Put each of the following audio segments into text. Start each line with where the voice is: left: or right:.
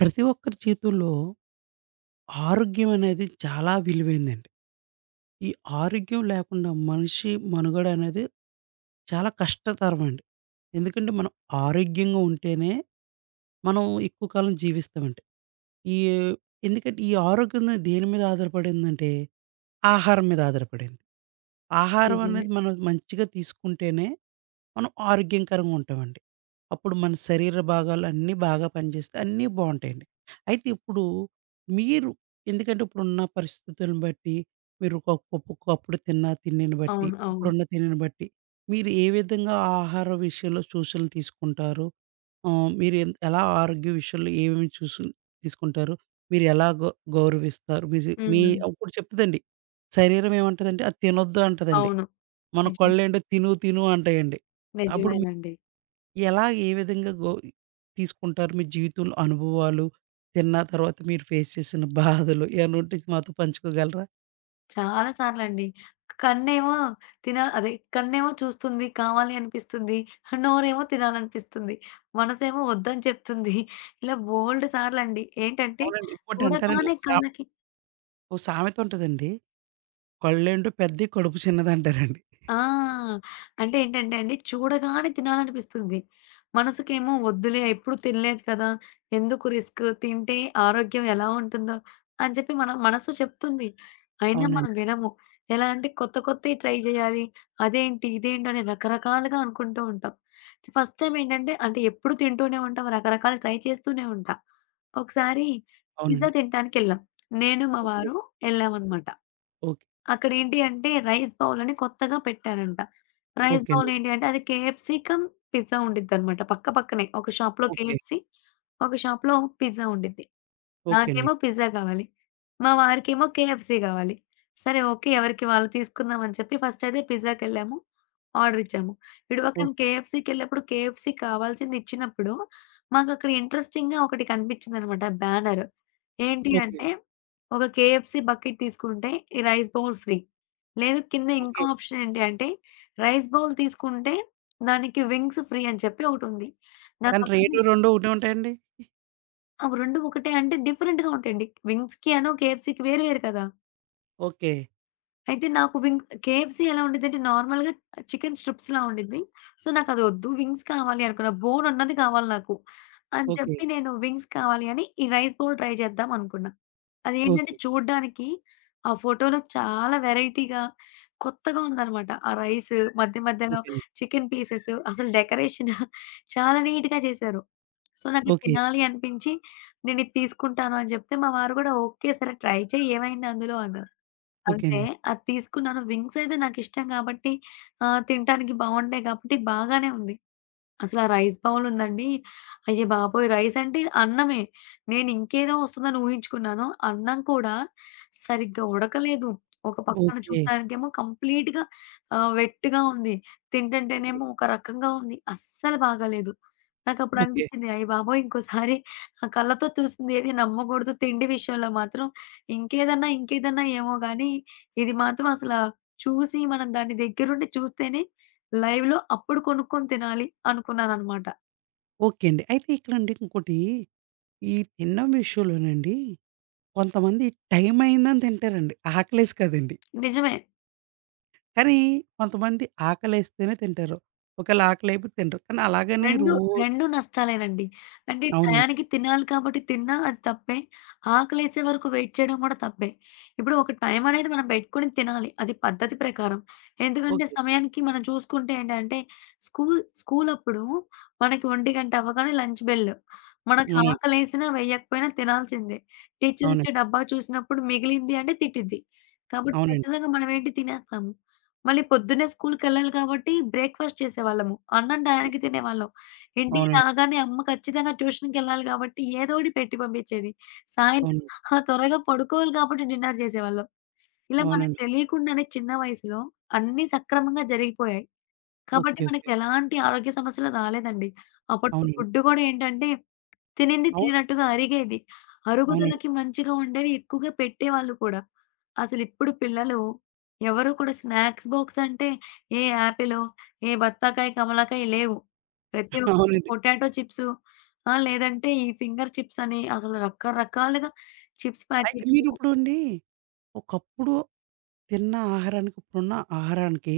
right: ప్రతి ఒక్కరి జీవితంలో ఆరోగ్యం అనేది చాలా విలువైందండి. ఈ ఆరోగ్యం లేకుండా మనిషి మనుగడ అనేది చాలా కష్టతరమండి. ఎందుకంటే మనం ఆరోగ్యంగా ఉంటేనే మనం ఎక్కువ కాలం జీవిస్తామండి. ఈ ఎందుకంటే ఈ ఆరోగ్యం దేని మీద ఆధారపడిందంటే ఆహారం మీద ఆధారపడింది. ఆహారం
left: నిజమే.
right: అనేది మనం మంచిగా తీసుకుంటేనే, మనం ఆరోగ్యకరంగా ఉంటామండి. అప్పుడు మన శరీర భాగాలు అన్నీ బాగా పనిచేస్తే అన్నీ బావుంటాయండి. అయితే ఇప్పుడు మీరు ఎందుకంటే ఇప్పుడున్న పరిస్థితులను బట్టి, మీరు ఒక ఒకప్పుడు ఒకప్పుడు తిన్న తిండిని బట్టి,
left: అవును. అవును.
right: ఇప్పుడున్న తిండిని బట్టి, మీరు ఏ విధంగా ఆహార విషయంలో సూచనలు తీసుకుంటారు? మీరు ఎలా ఆరోగ్య విషయంలో ఏమేమి చూసులు తీసుకుంటారు? మీరు ఎలా గౌరవిస్తారు? మీజి మీ
left: హ్మ్.
right: అప్పుడు చెప్తదండి. శరీరం ఏమంటదంటే అది తినొద్దు అంటదండి.
left: అవును.
right: మన
left: నిజమే.
right: కళ్ళేంటో తిను తిను అంటాయండి. అప్పుడు మీరు
left: నిజమేనండి.
right: ఏ విధంగా తీసుకుంటారు మీ జీవితంలో అనుభవాలు? తిన్న తర్వాత మీరు ఫేస్ చేసిన బాధలు ఏమన్నా ఉంటే మాతో పంచుకోగలరా?
left: చాలా సార్లండి. కన్నేమో తిన అదే కన్నేమో చూస్తుంది, కావాలి అనిపిస్తుంది. నోరేమో తినాలనిపిస్తుంది. మనసేమో వద్దని చెప్తుంది. ఇలా బోలెడు సార్లండి. ఏంటంటే
right: అవునండి. ఇంకోటంటారండి
left: చూడగానే
right: ఒక సా
left: కళ్ళకి
right: ఓ సామెత ఉంటదండి. కళ్ళేంటో పెద్దయి కడుపు చిన్నదంటారండి.
left: ఆ! అంటే ఏంటంటే అండి, చూడగానే తినాలనిపిస్తుంది. మనసుకేమో వద్దులే ఎప్పుడు తినలేదు కదా! ఎందుకు రిస్క్ తింటే ఆరోగ్యం ఎలా ఉంటుందో అని చెప్పి మన మనసు చెప్తుంది. అయినా మనం
right: అవునండి.
left: వినము. ఎలా అంటే కొత్త కొత్తయి ట్రై చేయాలి. అదేంటి, ఇదేంటి అని రకరకాలుగా అనుకుంటూ ఉంటాం. ఫస్ట్ టైమ్ ఏంటంటే అంటే ఎప్పుడు తింటూనే ఉంటాం. రకరకాలు ట్రై చేస్తూనే ఉంటా. ఒకసారి పిజ్జా
right: అవునండి.
left: తినటానికెళ్ళాం. నేను, మా
right: ఓకే.
left: వారు ఎళ్ళామనమాట.
right: ఓకే.
left: అక్కడేంటి అంటే రైస్ బౌల్ అని కొత్తగా పెట్టారంట. రైస్
right: ఓకే
left: బౌల్
right: అండి.
left: ఏంటి అంటే అది కేఎఫ్‌సీ కమ్ పిజ్జా ఉండిద్దనమాట. పక్క పక్కనే ఒక షాప్‌లో
right: ఓకే.
left: కేఎఫ్‌సీ, ఒక షాప్‌లో పిజ్జా ఉండిద్ది.
right: ఓకే అండి.
left: నాకేమో పిజ్జా కావాలి. మా వారికేమో కేఎఫ్‌సీ కావాలి. సరే, ఓకే. ఎవరికి వాళ్ళు తీసుకుందాం అని చెప్పి ఫస్ట్ అయితే పిజ్జాకెళ్ళాము. ఆర్డర్ ఇచ్చాము. ఇటు పక్కన
right: ఓకే.
left: కేఎఫ్‌సీకెళ్ళినప్పుడు కేఎఫ్‌సీ కావాల్సింది ఇచ్చినప్పుడు మాకక్కడ ఇంట్రెస్టింగ్‌గా ఒకటి కనిపించిందనమాట బ్యానర్. ఏంటి
right: ఓకే.
left: అంటే ఒక కేఎఫ్‌సీ బకెట్ తీసుకుంటే ఈ రైస్ బౌల్ ఫ్రీ. లేదు, కింద ఇంకో
right: ఓకే.
left: ఆప్షన్ ఏంటి అంటే రైస్ బౌల్ తీసుకుంటే దానికి వింగ్స్ ఫ్రీ అని చెప్పి ఒకటుంది.
right: కానీ
left: నాకప్పటికి
right: 2, 2 ఒకటే ఉంటాయండి?
left: అవి 2 ఒకటే అంటే డిఫరెంట్‌గా ఉంటాయండి. వింగ్స్‌కి అను, కేఎఫ్‌సీకి వేరు వేరు కదా!
right: ఓకే.
left: అయితే నాకు కేఎఫ్‌సీ ఎలా ఉండిద్దంటే నార్మల్‌గా చికెన్ స్ట్రిప్స్‌లా ఉండిద్ది. సో, నాకదొద్దు, వింగ్స్ కావాలి అనుకున్న. బోన్ ఉన్నది కావాలి నాకు. అని
right: ఓకే.
left: చెప్పి నేను వింగ్స్ కావాలి అని ఈ రైస్ బౌల్ ట్రై చేద్దాం అనుకున్నా. అదేంటంటే
right: ఓకే.
left: చూడ్డానికి ఆ ఫోటోలో చాలా వెరైటీగా, కొత్తగా ఉందనమాట. ఆ రైస్ మధ్య మధ్యలో
right: ఓకే అండి.
left: చికెన్ పీసెస్ అసలు డెకరేషన్ చాలా నీట్‌గా చేశారు. సో, నాకు
right: ఓకే.
left: తినాలి అనిపించి నేనిది తీసుకుంటాను అని చెప్తే మా వారు కూడా ఓకే, సరే ట్రై చెయి, ఏమైంది అందులో అన్నారు.
right: ఓకే
left: అంతే.
right: అండి.
left: అది తీసుకున్నాను. వింగ్స్ అయితే నాకిష్టం గాబట్టి తినటానికి బావుంటాయి గాబట్టి బాగానే ఉంది. అసలా రైస్ బౌలుందండి, అయ్యబాబోయ్! రైస్ అంటే అన్నమే. నేనింకేదో వస్తుందని ఊహించుకున్నాను. అన్నం కూడా సరిగ్గా ఉడకలేదు. ఒక పక్కన
right: ఓకే.
left: చూస్తానికేమో కంప్లీట్‌గా వెట్టుగా ఉంది.
right: ఓకే.
left: తింటంటేనేమో ఒక రకంగా ఉంది. అస్సలు బాగాలేదు. నాకప్పుడు
right: ఓకే.
left: అనిపిచ్చింది అయ్యబాబోయ్! ఇంకోసారి ఆ కళ్ళతో చూసింది ఏది నమ్మకూడదు. తిండి విషయంలో మాత్రం ఇంకేదన్నా ఏమో గానీ, ఇది మాత్రం అసల చూసి మనం దాన్ని దగ్గరుండి చూస్తేనే లైవ్‌లో అప్పుడు కొనుక్కొని తినాలి అనుకున్నాననమాట.
right: ఓకే అండి. అయితే ఇక్కడండి ఇంకోటి, ఈ తినడం విషయంలోనండి కొంతమంది టైం అయిందని తింటారండి. ఆకలేసి కాదండి.
left: నిజమే.
right: కానీ కొంతమంది ఆకలేస్తేనే తింటారు. ఒకవేళ ఆకలేయకపోతే తినరు. కానీ అలాగని
left: రెండు,
right: రోజు
left: రెండు నష్టాలేనండి. అంటే
right: అవునండి.
left: టయానికి తినాలి కాబట్టి తిన్నా అది తప్పే. ఆకలేసే వరకు వెయిట్ చేయడం కూడా తప్పే. ఇప్పుడు ఒక టైం అనేది మనం పెట్టుకొని తినాలి. అది పద్ధతి ప్రకారం. ఎందుకంటే
right: ఓకే.
left: సమయానికి మనం చూసుకుంటే ఏంటంటే స్కూల్ స్కూలప్పుడు మనకి 1:00 అవ్వగానే లంచ్ బెల్. మనకి
right: అవునండి.
left: ఆకలేసినా వేయకపోయినా తినాల్సిందే. టీచర్ వచ్చి
right: అవునండి.
left: డబ్బా చూసినప్పుడు మిగిలింది అంటే తిట్టిద్ది. కాబట్టి
right: అవునండి.
left: ఖచ్చితంగా మనం ఏంటి తినేస్తాము. మళ్ళీ పొద్దున్నే స్కూల్‌కెళ్ళాలి కాబట్టి బ్రేక్‌ఫాస్ట్ చేసేవాళ్ళము. అన్నం టయానికి తినేవాళ్ళం. ఇంటికి
right: అవునండి.
left: రాగానే అమ్మ ఖచ్చితంగా ట్యూషన్‌కెళ్ళాలి గాబట్టి ఏదో ఒకటి పెట్టి పంపించేది. సాయంత్రం
right: అవును.
left: ఆ! త్వరగా పడుకోవాలి కాబట్టి డిన్నర్ చేసేవాళ్ళం. ఇలా మనకు
right: అవునండి.
left: తెలియకుండానే చిన్న వయసులో అన్నీ సక్రమంగా జరిగిపోయాయి. కాబట్టి
right: ఓకే.
left: మనకి
right: ఓకే.
left: ఎలాంటి ఆరోగ్య సమస్యలు రాలేదండి. అప్పట్లో
right: అవునండి.
left: ఫుడ్ గూడా ఏంటంటే తినింది
right: అవును.
left: తిననట్టుగా అరిగేది.
right: అవునండి.
left: అరుగుదలకి మంచిగా ఉండేవి ఎక్కువగా పెట్టేవాళ్ళు కూడా. అసలిప్పుడు పిల్లలు ఎవరు కూడా స్నాక్స్ బాక్స్ అంటే ఏ యాపిలో, ఏ బత్తాకాయ, కమలాకాయ లేవు. ప్రతి ఒక్కరికి
right: అవునండి.
left: పొటాటో చిప్సు, ఆ! లేదంటే ఈ ఫింగర్ చిప్స్ అని అసలు రకరకాలుగా చిప్స్
right: అయితే
left: ప్యాకెట్లు
right: మీరిప్పుడండి ఒకప్పుడు తిన్న ఆహారానికి, ఇప్పుడున్న ఆహారానికి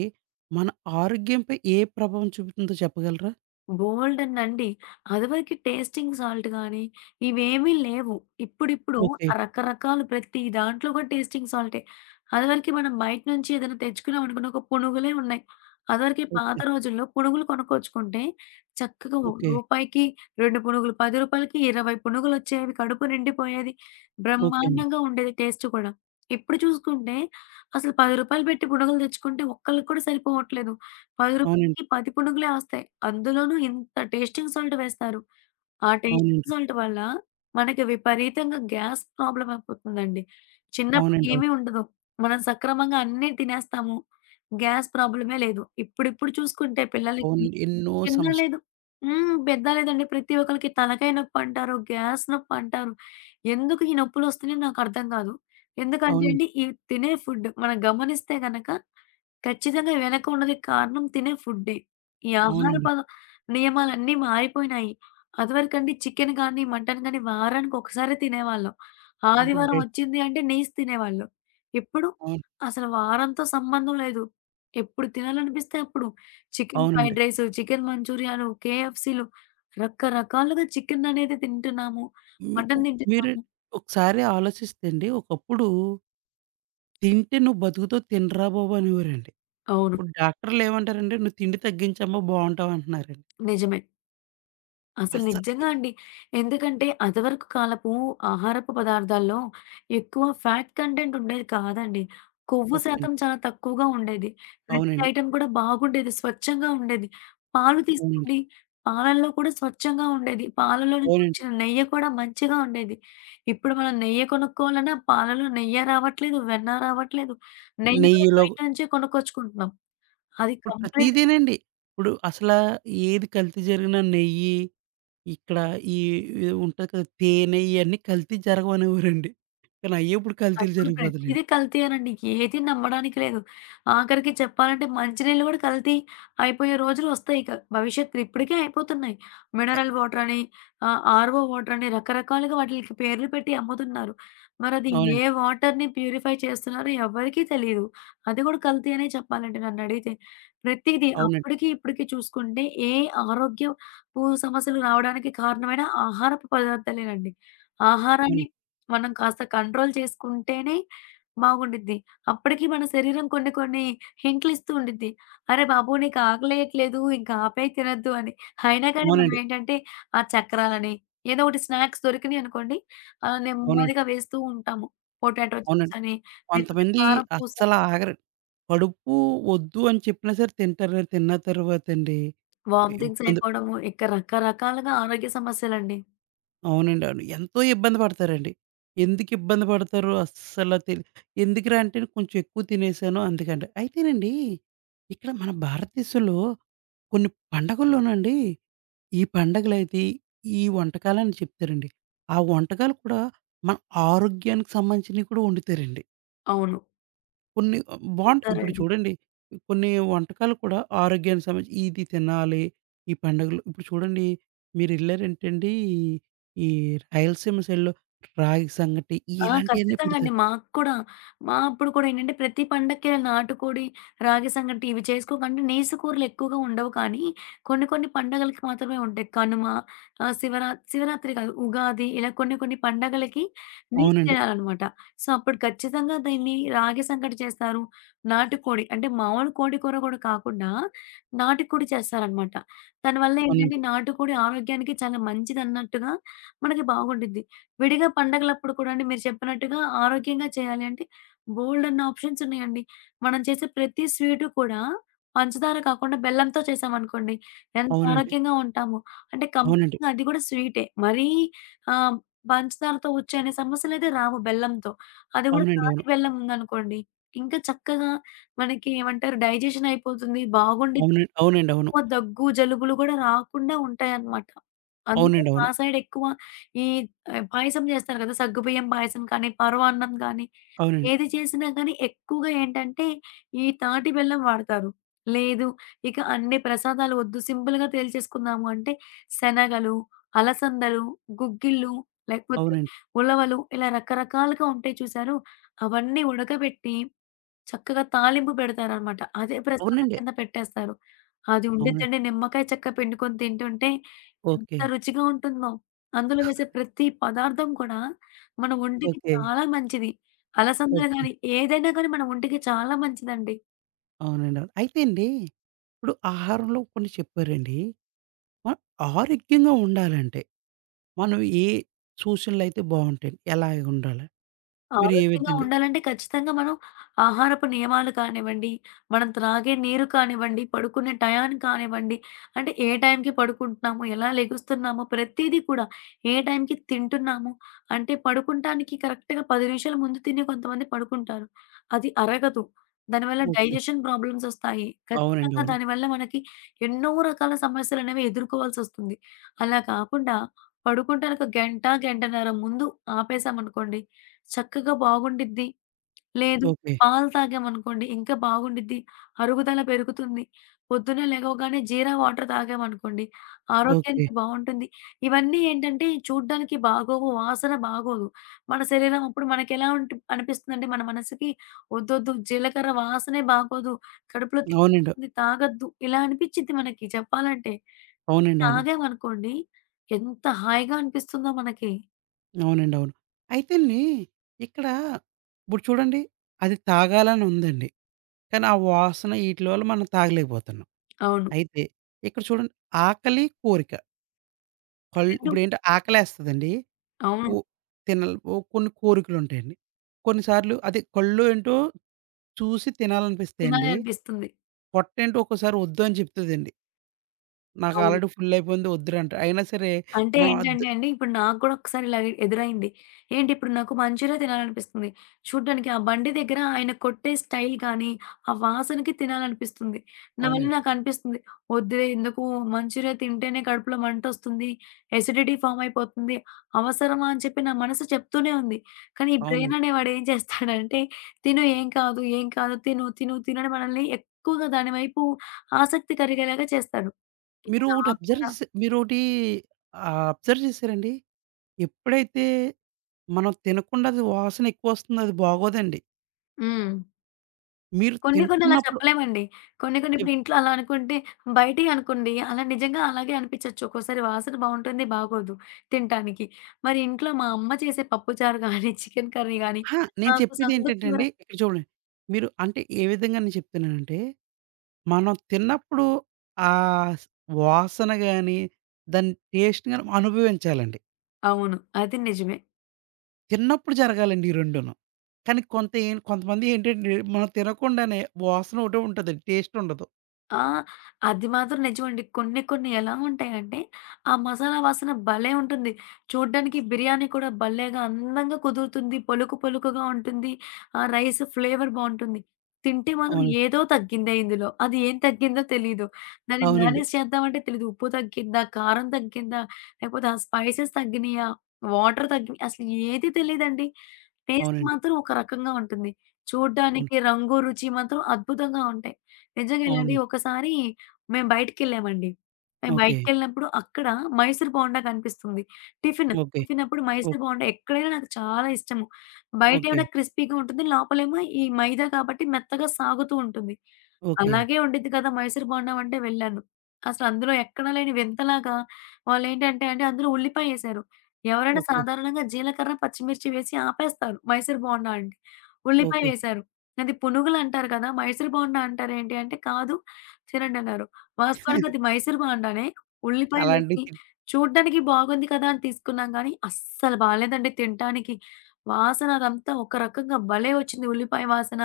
right: మన ఆరోగ్యంపై ఏ ప్రభావం చూపుతుందో చెప్పగలరా?
left: బోలెడన్నండి. అదివరకి టేస్టింగ్ సాల్ట్ గానీ, ఇవేమీ లేవు. ఇప్పుడిప్పుడు
right: ఓకే.
left: ఆ రకరకాలు ప్రతి దాంట్లో కూడా టేస్టింగ్ సాల్టే. అదివరకి మనం బయట నుంచి ఏదైనా తెచ్చుకున్నామనుకోండి, ఒక పునుగులే ఉన్నాయి. అదివరకి పాత
right: ఓకే.
left: రోజుల్లో పునుగులు కొనుక్కొచ్చుకుంటే, చక్కగా ఓ
right: ఓకే.
left: రూపాయికి 2 పునుగులు, రూ. 10కి 20 పునుగులొచ్చేవి. కడుపు నిండిపోయేది.
right: ఓకే అండి.
left: బ్రహ్మాండంగా ఉండేది టేస్ట్ కూడా. ఇప్పుడు చూసుకుంటే, అసలు రూ. 10 పెట్టి పునుగులు తెచ్చుకుంటే, ఒక్కళ్ళకి కూడా సరిపోవట్లేదు. రూ.
right: అవునండి.
left: 10కి 10 పునుగులే వస్తాయి. అందులోనూ ఇంత టేస్టింగ్ సాల్ట్ వేస్తారు. ఆ టేస్టింగ్
right: అవునండి.
left: సాల్ట్ వల్ల మనకి విపరీతంగా గ్యాస్ ప్రాబ్లమ్ అయిపోతుందండి. చిన్నప్పుడు
right: అవునండి. అవును.
left: ఏమీ ఉండదు. మనం సక్రమంగా అన్నీ తినేస్తాము. గ్యాస్ ప్రాబ్లమే లేదు. ఇప్పుడిప్పుడు చూసుకుంటే పిల్లలకి
right: అవునండి. ఎన్నో
left: చిన్న
right: సమస్యలు.
left: లేదు, హ్మ్, పెద్ద లేదండి. ప్రతి ఒక్కళ్ళకి తలకాయ నొప్పంటారు, గ్యాస్ నొప్పంటారు. ఎందుకు ఈ నొప్పులొస్తున్నాయో నాకర్థం కాదు. ఎందుకంటే
right: అవునండి.
left: అండి, ఈ తినే ఫుడ్ మనం గమనిస్తే గనక ఖచ్చితంగా వెనక ఉన్నది కారణం తినే ఫుడ్డే. ఈ ఆహార
right: అవునండి.
left: నియమాలన్నీ మారిపోయినాయి. అదివరకండి చికెన్ గానీ, మటన్ గానీ వారానికి ఒకసారే తినేవాళ్ళం.
right: ఇప్పుడు
left: ఆదివారం
right: డై
left: వచ్చింది అంటే నీస్ తినేవాళ్ళు. ఇప్పుడు
right: అవును.
left: అసలు వారంతో సంబంధం లేదు. ఎప్పుడు తినాలనిపిస్తే అప్పుడు. చికెన్
right: అవునండి.
left: ఫ్రైడ్ రైసు, చికెన్ మంచూరియాలు, కేఎఫ్‌సీలు రకరకాలుగా చికెన్ అనేది తింటున్నాము.
right: మీ
left: మటన్
right: మీరు
left: తింటున్నాము.
right: ఒకసారి ఆలోచిస్తే అండి, ఒకప్పుడు తింటే నువ్వు బతుకుతావు తినరా బాబు అనేవారండి.
left: అవును.
right: ఇప్పుడు డాక్టర్లు ఏమంటారంటే, నువ్వు తిండి తగ్గించమ్మా బావుంటావు అంటున్నారండి.
left: నిజమే. అసలు
right: అస్సలు
left: నిజంగా అండి. ఎందుకంటే, అంతవరకు కాలపు ఆహారపు పదార్థాల్లో ఎక్కువ ఫ్యాట్ కంటెంట్ ఉండేది కాదండి. కొవ్వు
right: ఓకే అండి.
left: శాతం చాలా తక్కువగా ఉండేది. ప్రతి
right: అవునండి.
left: ఐటెమ్ కూడా బాగుండేది. స్వచ్ఛంగా ఉండేది. పాలు
right: అవునండి.
left: తీసుకోండి. పాలల్లో కూడా స్వచ్ఛంగా ఉండేది. పాలలో నుంచి
right: అవునండి.
left: వచ్చిన నెయ్యి కూడా మంచిగా ఉండేది. ఇప్పుడు మనం నెయ్యి కొనుక్కోవాలన్నా పాలలో నెయ్యే రావట్లేదు, వెన్న రావట్లేదు. నెయ్యి కూడా
right: నెయ్యిలో
left: బయట నుంచే కొనుక్కొచ్చుకుంటున్నాం. అది
right: ఇప్పుడు
left: కంప్లీట్‌గా
right: ప్రతీదీనండి. ఇప్పుడు అసలా ఏది కల్తీ జరిగినా నెయ్యి, ఇక్కడ ఈ ఈ ఉంటది కదా! తేనె ఇయన్నీ కల్తీ జరగవనేవారండి. కానీ అయ్యే ఇప్పుడు కల్తీలు
left: అప్పుడు ప్రతీదీ
right: జరిగిపోతున్నాయండి.
left: కల్తీయేనండి. ఏది నమ్మడానికి లేదు. ఆఖరికి చెప్పాలంటే మంచినీళ్ళు గూడా కల్తీ అయిపోయే రోజులొస్తాయిక. భవిష్యత్తులో ఇప్పటికే అయిపోతున్నాయి.
right: అయ్
left: మినరల్ వాటరని, ఆర్‌ఓ వాటరని రకరకాలుగా వాటిలికి పేర్లు పెట్టి అమ్ముతున్నారు. మరది ఏ
right: అవునండి.
left: వాటర్‌ని ప్యూరిఫై చేస్తున్నారో ఎవ్వరికీ తెలీదు. అది గూడా కల్తీ అనే చెప్పాలండి నన్నడిగితే. ప్రతీదీ
right: అవునండి.
left: అప్పటికి, ఇప్పటికి చూసుకుంటే ఏ ఆరోగ్యపు సమస్యలు రావడానికి కారణమైన ఆహారపు పదార్థాలేనండి. ఆహారాన్ని
right: అవును.
left: మనం కాస్త కంట్రోల్ చేసుకుంటేనే బాగుండిద్ది. అప్పటికి మన శరీరం కొన్ని కొన్ని హింట్లు ఇస్తూ ఉండిద్ది. "అరే బాబు! నీకు ఆకలేయట్లేదు, ఇంక ఆపేయి, తినొద్దు" అని. అయినా కానీ మనం
right: అవునండి.
left: ఏంటంటే ఆ చక్రాలని ఏదో ఒకటి స్నాక్స్ దొరికినాయి అనుకోండి అలా
right: అవునండి.
left: నెమ్మదిగా వేస్తూ ఉంటాము. పొటాటో చిప్స్
right: అవునండి.
left: అని లేకపోతే
right: కొంతమంది
left: కారపూస,
right: అస్సల ఆగరండి. కడుపు వద్దు అని చెప్పినా సరే తింటారు. తిన్న తర్వాతండి
left: వామిటింగ్స్
right: ఇబ్బంది
left: అయిపోవడము ఇక రకరకాలుగా ఆరోగ్య సమస్యలండి.
right: అవునండి. అవును. ఎంతో ఇబ్బంది పడతారండి. ఎందుకు ఇబ్బంది పడతారో అస్సల తెలి ఎందుకురా అంటే కొంచెం ఎక్కువ తినేసాను అందుకండి. అయితేనండి ఇక్కడ మన భారతదేశంలో కొన్ని పండగల్లోనండి ఈ పండగలైతే ఈ వంటకాలని చెప్తారండి. ఆ వంటకాలు కూడా మన ఆరోగ్యానికి సంబంధించినవి కూడా వండుతారండి.
left: అవును.
right: కొన్ని బావుంటాయి. ఇప్పుడు
left: ఉంటారండి.
right: చూడండి కొన్ని వంటకాలు కూడా ఆరోగ్యానికి సంబంధించి ఇది తినాలి. ఈ పండుగలు ఇప్పుడు చూడండి మీరెళ్లారంటేండి ఈ రాయలసీమ సైడ్‌లో రాగి సంగటి
left: ఆ!
right: ఇలాంటియన్నీ
left: ఖచ్చితంగా అండి.
right: పెడతారు.
left: మాకు కూడా, మా అప్పుడు కూడా ఏంటంటే ప్రతి పండక్కి నాటుకోడి, రాగి సంగటి ఇవి చేసుకోకంటే నీసు కూరలు ఎక్కువగా ఉండవు కానీ, కొన్ని కొన్ని పండగలకి మాత్రమే ఉంటాయి. కనుమ, ఆహ్, శివరా శివరాత్రి కాదు, ఉగాది, ఇలా కొన్ని కొన్ని పండగలకి నీసు
right: అవునండి.
left: తినాలనమాట. సో, అప్పుడు ఖచ్చితంగా దీన్ని రాగి సంగటి చేస్తారు. నాటుకోడి అంటే మామూలు కోడి కూర కూడా కాకుండా నాటుకోడి చేస్తారనమాట. దానివల్ల ఏంటంటే
right: అవునండి.
left: నాటుకోడి ఆరోగ్యానికి చాలా మంచిదన్నట్టుగా మనకి బాగుండిద్ది. విడిగా పండగలప్పుడు కూడా అండి మీరు చెప్పినట్టుగా ఆరోగ్యంగా చేయాలి అంటే బోలెడన్ని ఆప్షన్స్ ఉన్నాయండి. మనం చేసే ప్రతి స్వీటు కూడా పంచదార కాకుండా బెల్లంతో చేసామనుకోండి ఎంత
right: అవునండి.
left: ఆరోగ్యంగా ఉంటామో. అంటే
right: అవునండి.
left: కంప్లీట్‌గా అది కూడా స్వీటే. మరీ ఆహ్, పంచదారతో వచ్చే అనే సమస్యలైతే రావు బెల్లంతో. అది కూడా
right: అవునండి.
left: తాటి
right: అవును.
left: బెల్లం ఉందనుకోండి. ఇంకా చక్కగా మనకి ఏమంటారు డైజెషన్ అయిపోతుంది. బాగుండిద్ది.
right: అవునండి. అవునండి. అవును.
left: ఎక్కువ దగ్గు, జలుబులు గూడా రాకుండా ఉంటాయన్నమాట. అందుకని
right: అవునండి.
left: మా
right: అవును.
left: సైడ్ ఎక్కువ ఈ పాయసం జేస్తారు గదా! సగ్గుబియ్యం పాయసం కానీ, పరవ అన్నం కానీ,
right: అవునండి.
left: ఏది చేసినా కానీ ఎక్కువగా ఏంటంటే ఈ తాటి బెల్లం వాడతారు. లేదు, ఇక అన్ని ప్రసాదాలు వద్దు, సింపుల్‌గా తేల్చేసుకుందాము అంటే శనగలు, అలసందలు, గుగ్గిళ్ళు లేకపోతే
right: అవునండి.
left: ఉలవలు, ఇలా రకరకాలుగా ఉంటాయి చూసారు? అవన్నీ ఉడకబెట్టి చక్కగా తాలింపు పెడతారనమాట. అదే ప్రసాదం
right: అవునండి.
left: కింద పెట్టేస్తారు. అది
right: అవునండి.
left: ఉండిద్దండి నిమ్మకాయ చెక్క పిండుకొని తింటుంటే ఎంత
right: ఓకే.
left: రుచిగా ఉంటుందో. అందులో వేసే ప్రతి పదార్థం కూడా మన ఒంటికి
right: ఓకే.
left: చాలా మంచిది. అలసందలు
right: ఓకే.
left: గాని, ఏదైనా గాని మన ఒంటికి చాలా మంచిదండి.
right: అవునండి. అవును. అయితే అండి ఇప్పుడు ఆహారంలో కొన్ని చెప్పారండి. మనం ఆరోగ్యంగా ఉండాలంటే మనం ఏ సూచనలయితే బావుంటాయి? ఎలాగుండాలి? మీరు ఏ
left: ఆరోగ్యంగా
right: విధంగా
left: ఉండాలంటే ఖచ్చితంగా మనం ఆహారపు నియమాలు కానివ్వండి, మనం త్రాగే నీరు కానివ్వండి, పడుకునే టయాన్ని కానివ్వండి, అంటే ఏ టైంకి పడుకుంటున్నాము, ఎలా లెగుస్తున్నాము, ప్రతీదీ కూడా ఏ టైంకి తింటున్నాము, అంటే పడుకుంటానికి కరెక్ట్‌గా 10 నిమిషాల ముందు తిని కొంతమంది పడుకుంటారు. అది అరగదు. దానివల్ల
right: ఓకే.
left: డైజెషన్ ప్రాబ్లమ్స్ ఒస్తాయి.
right: అవునండి.
left: ఖచ్చితంగా
right: అవును.
left: దానివల్ల మనకి ఎన్నో రకాల సమస్యలనేవి ఎదుర్కోవాల్సొస్తుంది. అలా కాకుండా పడుకుంటానికి ఒక గంట, గంటన్నర ముందు ఆపేసామనుకోండి చక్కగా బాగుండిద్ది. లేదు
right: ఓకే.
left: పాలు తాగామనుకోండి ఇంకా బాగుండిద్ది. అరుగుదల పెరుగుతుంది. పొద్దున్నే లెగవగానే జీరా వాటర్ తాగామనుకోండి
right: ఓకే.
left: ఆరోగ్యానికి బావుంటుంది. ఇవన్నీ ఏంటంటే చూడ్డానికి బాగోవు, వాసన బాగోదు. మన శరీరం అప్పుడు మనకెలా ఉంటు అనిపిస్తుందంటే మన మనసుకి వద్దొద్దు జీలకర్ర వాసనే బాగోదు. కడుపులో
right: అవునండి.
left: తిప్పేస్తుంది, తాగొద్దు. ఇలా అనిపిచ్చిద్ది మనకి చెప్పాలంటే. కానీ
right: అవునండి. అవును.
left: తాగామనుకోండి ఎంత హాయిగా అనిపిస్తుందో మనకి.
right: అవునండి. అవును. అయితేండి ఇక్కడ ఇప్పుడు చూడండి అది తాగాలని ఉందండి. కానీ ఆ వాసన ఈటిల వల్ల మనం తాగలేకపోతున్నాం.
left: అవును.
right: అయితే ఇక్కడ చూడండి ఆకలి, కోరిక. కళ్ళు
left: 2
right: ఇప్పుడేంటి ఆకలేస్తదండి.
left: అవును.
right: కో తినాలి ఓ కొన్ని కోరికలుంటాయండి. కొన్ని సార్లు అదే కళ్ళు ఏంటో చూసి
left: తినాలి
right: తినాలనిపిస్తాయండి.
left: అనిపిస్తుంది.
right: పొట్టేంటి ఒక్కోసారి వద్దు అని చెప్తదండి. నాకు
left: అవును.
right: ఆల్రెడీ ఫుల్ అయిపోయింది వద్దురంట. అయినా సరే
left: అంటే
right: మనం అద్
left: ఏంటంటే అండి, ఇప్పుడు నాకు కూడా ఒకసారి ఇలా ఎదురైంది. ఏంటి, ఇప్పుడు నాకు మంచూరియా తినాలనిపిస్తుంది. చూడ్డానికి ఆ బండి దగ్గర ఆయన కొట్టే స్టైల్ కానీ, ఆ వాసనకి తినాలనిపిస్తుంది. నా వల్ల
right: అవునండి.
left: నాకనిపిస్తుంది, వద్దులే ఎందుకు, మంచూరియా తింటేనే కడుపులో మంటొస్తుంది. ఎసిడిటీ ఫార్మ్ అయిపోతుంది. అవసరమా అని చెప్పి నా మనసు చెప్తూనే ఉంది. కానీ ఈ బ్రెయిన్
right: అవునండి.
left: అనేవాడు ఏం చేస్తాడంటే, తిను, ఏం కాదు, ఏం కాదు, తిను, తిను, తిను అని మనల్ని ఎక్కువగా దాని వైపు ఆసక్తి కలిగేలాగా చేస్తాడు. ఇక
right: మీరు ఒకటి
left: నాకు
right: అబ్జర్వ్
left: కూడా
right: చేసా మీరోటి అబ్జర్వ్ చేశారండి? ఎప్పుడైతే మనం తినకుండా అది వాసన ఎక్కువొస్తుందో అది బాగోదండి.
left: హ్మ్.
right: మీరు
left: కొన్ని కొన్ని అలా
right: తింటున్నప్పుడు
left: చెప్పలేమండి. కొన్ని కొన్ని
right: చెప్
left: ఇప్పుడు ఇంట్లో అలా అనుకుంటే బయటియి అనుకోండి అలా నిజంగా అలాగే అనిపించొచ్చు. ఒక్కోసారి వాసన బావుంటుంది, బాగోదు తినటానికి. మరి ఇంట్లో మా అమ్మ చేసే పప్పుచారు గాని, చికెన్ కర్రీ గాని
right: అహా! నేను
left: నాకు సందు
right: చెప్పేదేంటంటే
left: చివర
right: అండి ఇక్కడ చూడండి. మీరు అంటే ఏ విధంగా నేను చెప్తున్నానంటే, మనం తిన్నప్పుడు ఆ స్ వాసన గాని, దాని టేస్ట్ గాని అనుభవించాలండి.
left: అవును. అది నిజమే.
right: తిన్నప్పుడు జరగాలండి ఈ రెండును. కానీ కొంతమంది ఏంటంటే మనం తినకుండానే వాసన ఒకటే ఉంటదండి. టేస్ట్ ఉండదు.
left: ఆ! అది మాత్రం నిజమండి. కొన్ని కొన్ని ఎలా ఉంటాయంటే, ఆ మసాలా వాసన భలే ఉంటుంది. చూడ్డానికి బిర్యానీ కూడా భలేగా అందంగా కుదురుతుంది. పలుకు పలుకుగా ఉంటుంది. ఆ రైస్ ఫ్లేవర్ బావుంటుంది. తింటే మాత్రం
right: అవును.
left: ఏదో తగ్గిందే ఇందులో. అది ఏం తగ్గిందో తెలీదు. దాన్ని
right: అవునండి.
left: మేనేజ్ చేద్దామంటే తెలీదు. ఉప్పు తగ్గిందా? కారం తగ్గిందా? లేకపోతే ఆ స్పైసెస్ తగ్గినియా? వాటర్ తగ్గి అసలు ఏది తెలీదండి. టేస్ట్
right: అవునండి.
left: మాత్రం ఒక రకంగా ఉంటుంది.
right: అవును.
left: చూడ్డానికి రంగు, రుచి మాత్రం అద్భుతంగా ఉంటాయి. నిజంగా ఇలాంటి
right: అవును.
left: ఒకసారి మేము బయటికెళ్ళామండి. మేము
right: ఓకే.
left: బయటికెళ్ళినప్పుడు అక్కడ మైసూర్ బోండా కనిపిస్తుంది. Tiffin,
right: okay.
left: టిఫిన్ అప్పుడు
right: ఓ
left: మైసూర్ బోండా ఎక్కడైనా నాకు చాలా ఇష్టము.
right: ఓకే.
left: బయటేమైనా క్రిస్పీగా ఉంటుంది. లోపలేమో ఈ మైదా కాబట్టి మెత్తగా సాగుతూ ఉంటుంది.
right: ఓకే.
left: అలాగే ఉండిద్ది కదా! మైసూర్ బోండా అంటే వెళ్ళాను. అసలు అందులో ఎక్కడా లేని వింతలాగా వాళ్ళేంటంటే అండి అందులో ఉల్లిపాయేశారు. ఎవరైనా
right: ఓకే.
left: సాధారణంగా జీలకర్ర, పచ్చిమిర్చి వేసి ఆపేస్తారు మైసూర్ బోండా అంటే. ఉల్లిపాయ
right: ఓకే.
left: వేశారు. అది పునుగులంటారు కదా! మైసూర్ బోండా అంటారేంటి అంటే, కాదు తినండన్నారు. వాస్తవానికి అది మైసూర్ బోండానే.
right: అలాంటివి
left: ఉల్లిపాయలేసి
right: తిన్
left: చూడ్డానికి బాగుంది కదా! అని తీసుకున్నాం గానీ, అస్సలు బాలేదండి తినటానికి. వాసన అదంతా ఒక రకంగా భలే వచ్చింది ఉల్లిపాయ వాసన.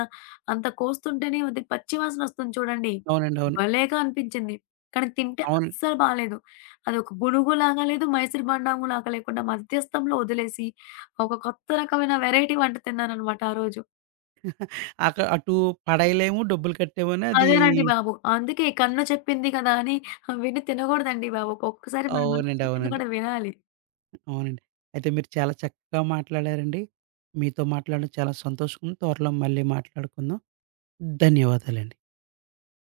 left: అంత కోస్తుంటేనే అది పచ్చి వాసనొస్తుంది చూడండి.
right: అవునండి. అవును.
left: భలేగా అనిపించింది. కానీ తింటే
right: అవును.
left: అస్సలు బాలేదు. అదొక గునుగులాగా లేదు, మైసూర్ బోండాములాగా లేకుండా మధ్యస్థంలో వదిలేసి, ఒక కొత్త రకమైన వెరైటీ వంట తిన్నాననమాట ఆ రోజు.
right: అటు పడేయలేము, డబ్బులు కట్టేమని అది
left: అదేనండి బాబు. అందుకే కన్ను చెప్పింది కదా అని విని తినగూడదండి బాబు. ఒక్కొక్కసారి మన మనసు
right: అవునండి.
left: చెప్పింది
right: అవునండి.
left: కూడా వినాలి.
right: అవునండి. అయితే మీరు చాలా చక్కగా మాట్లాడారండి. మీతో మాట్లాడడం చాలా సంతోషం. త్వరలో మళ్ళీ మాట్లాడుకుందాం. ధన్యవాదాలండి.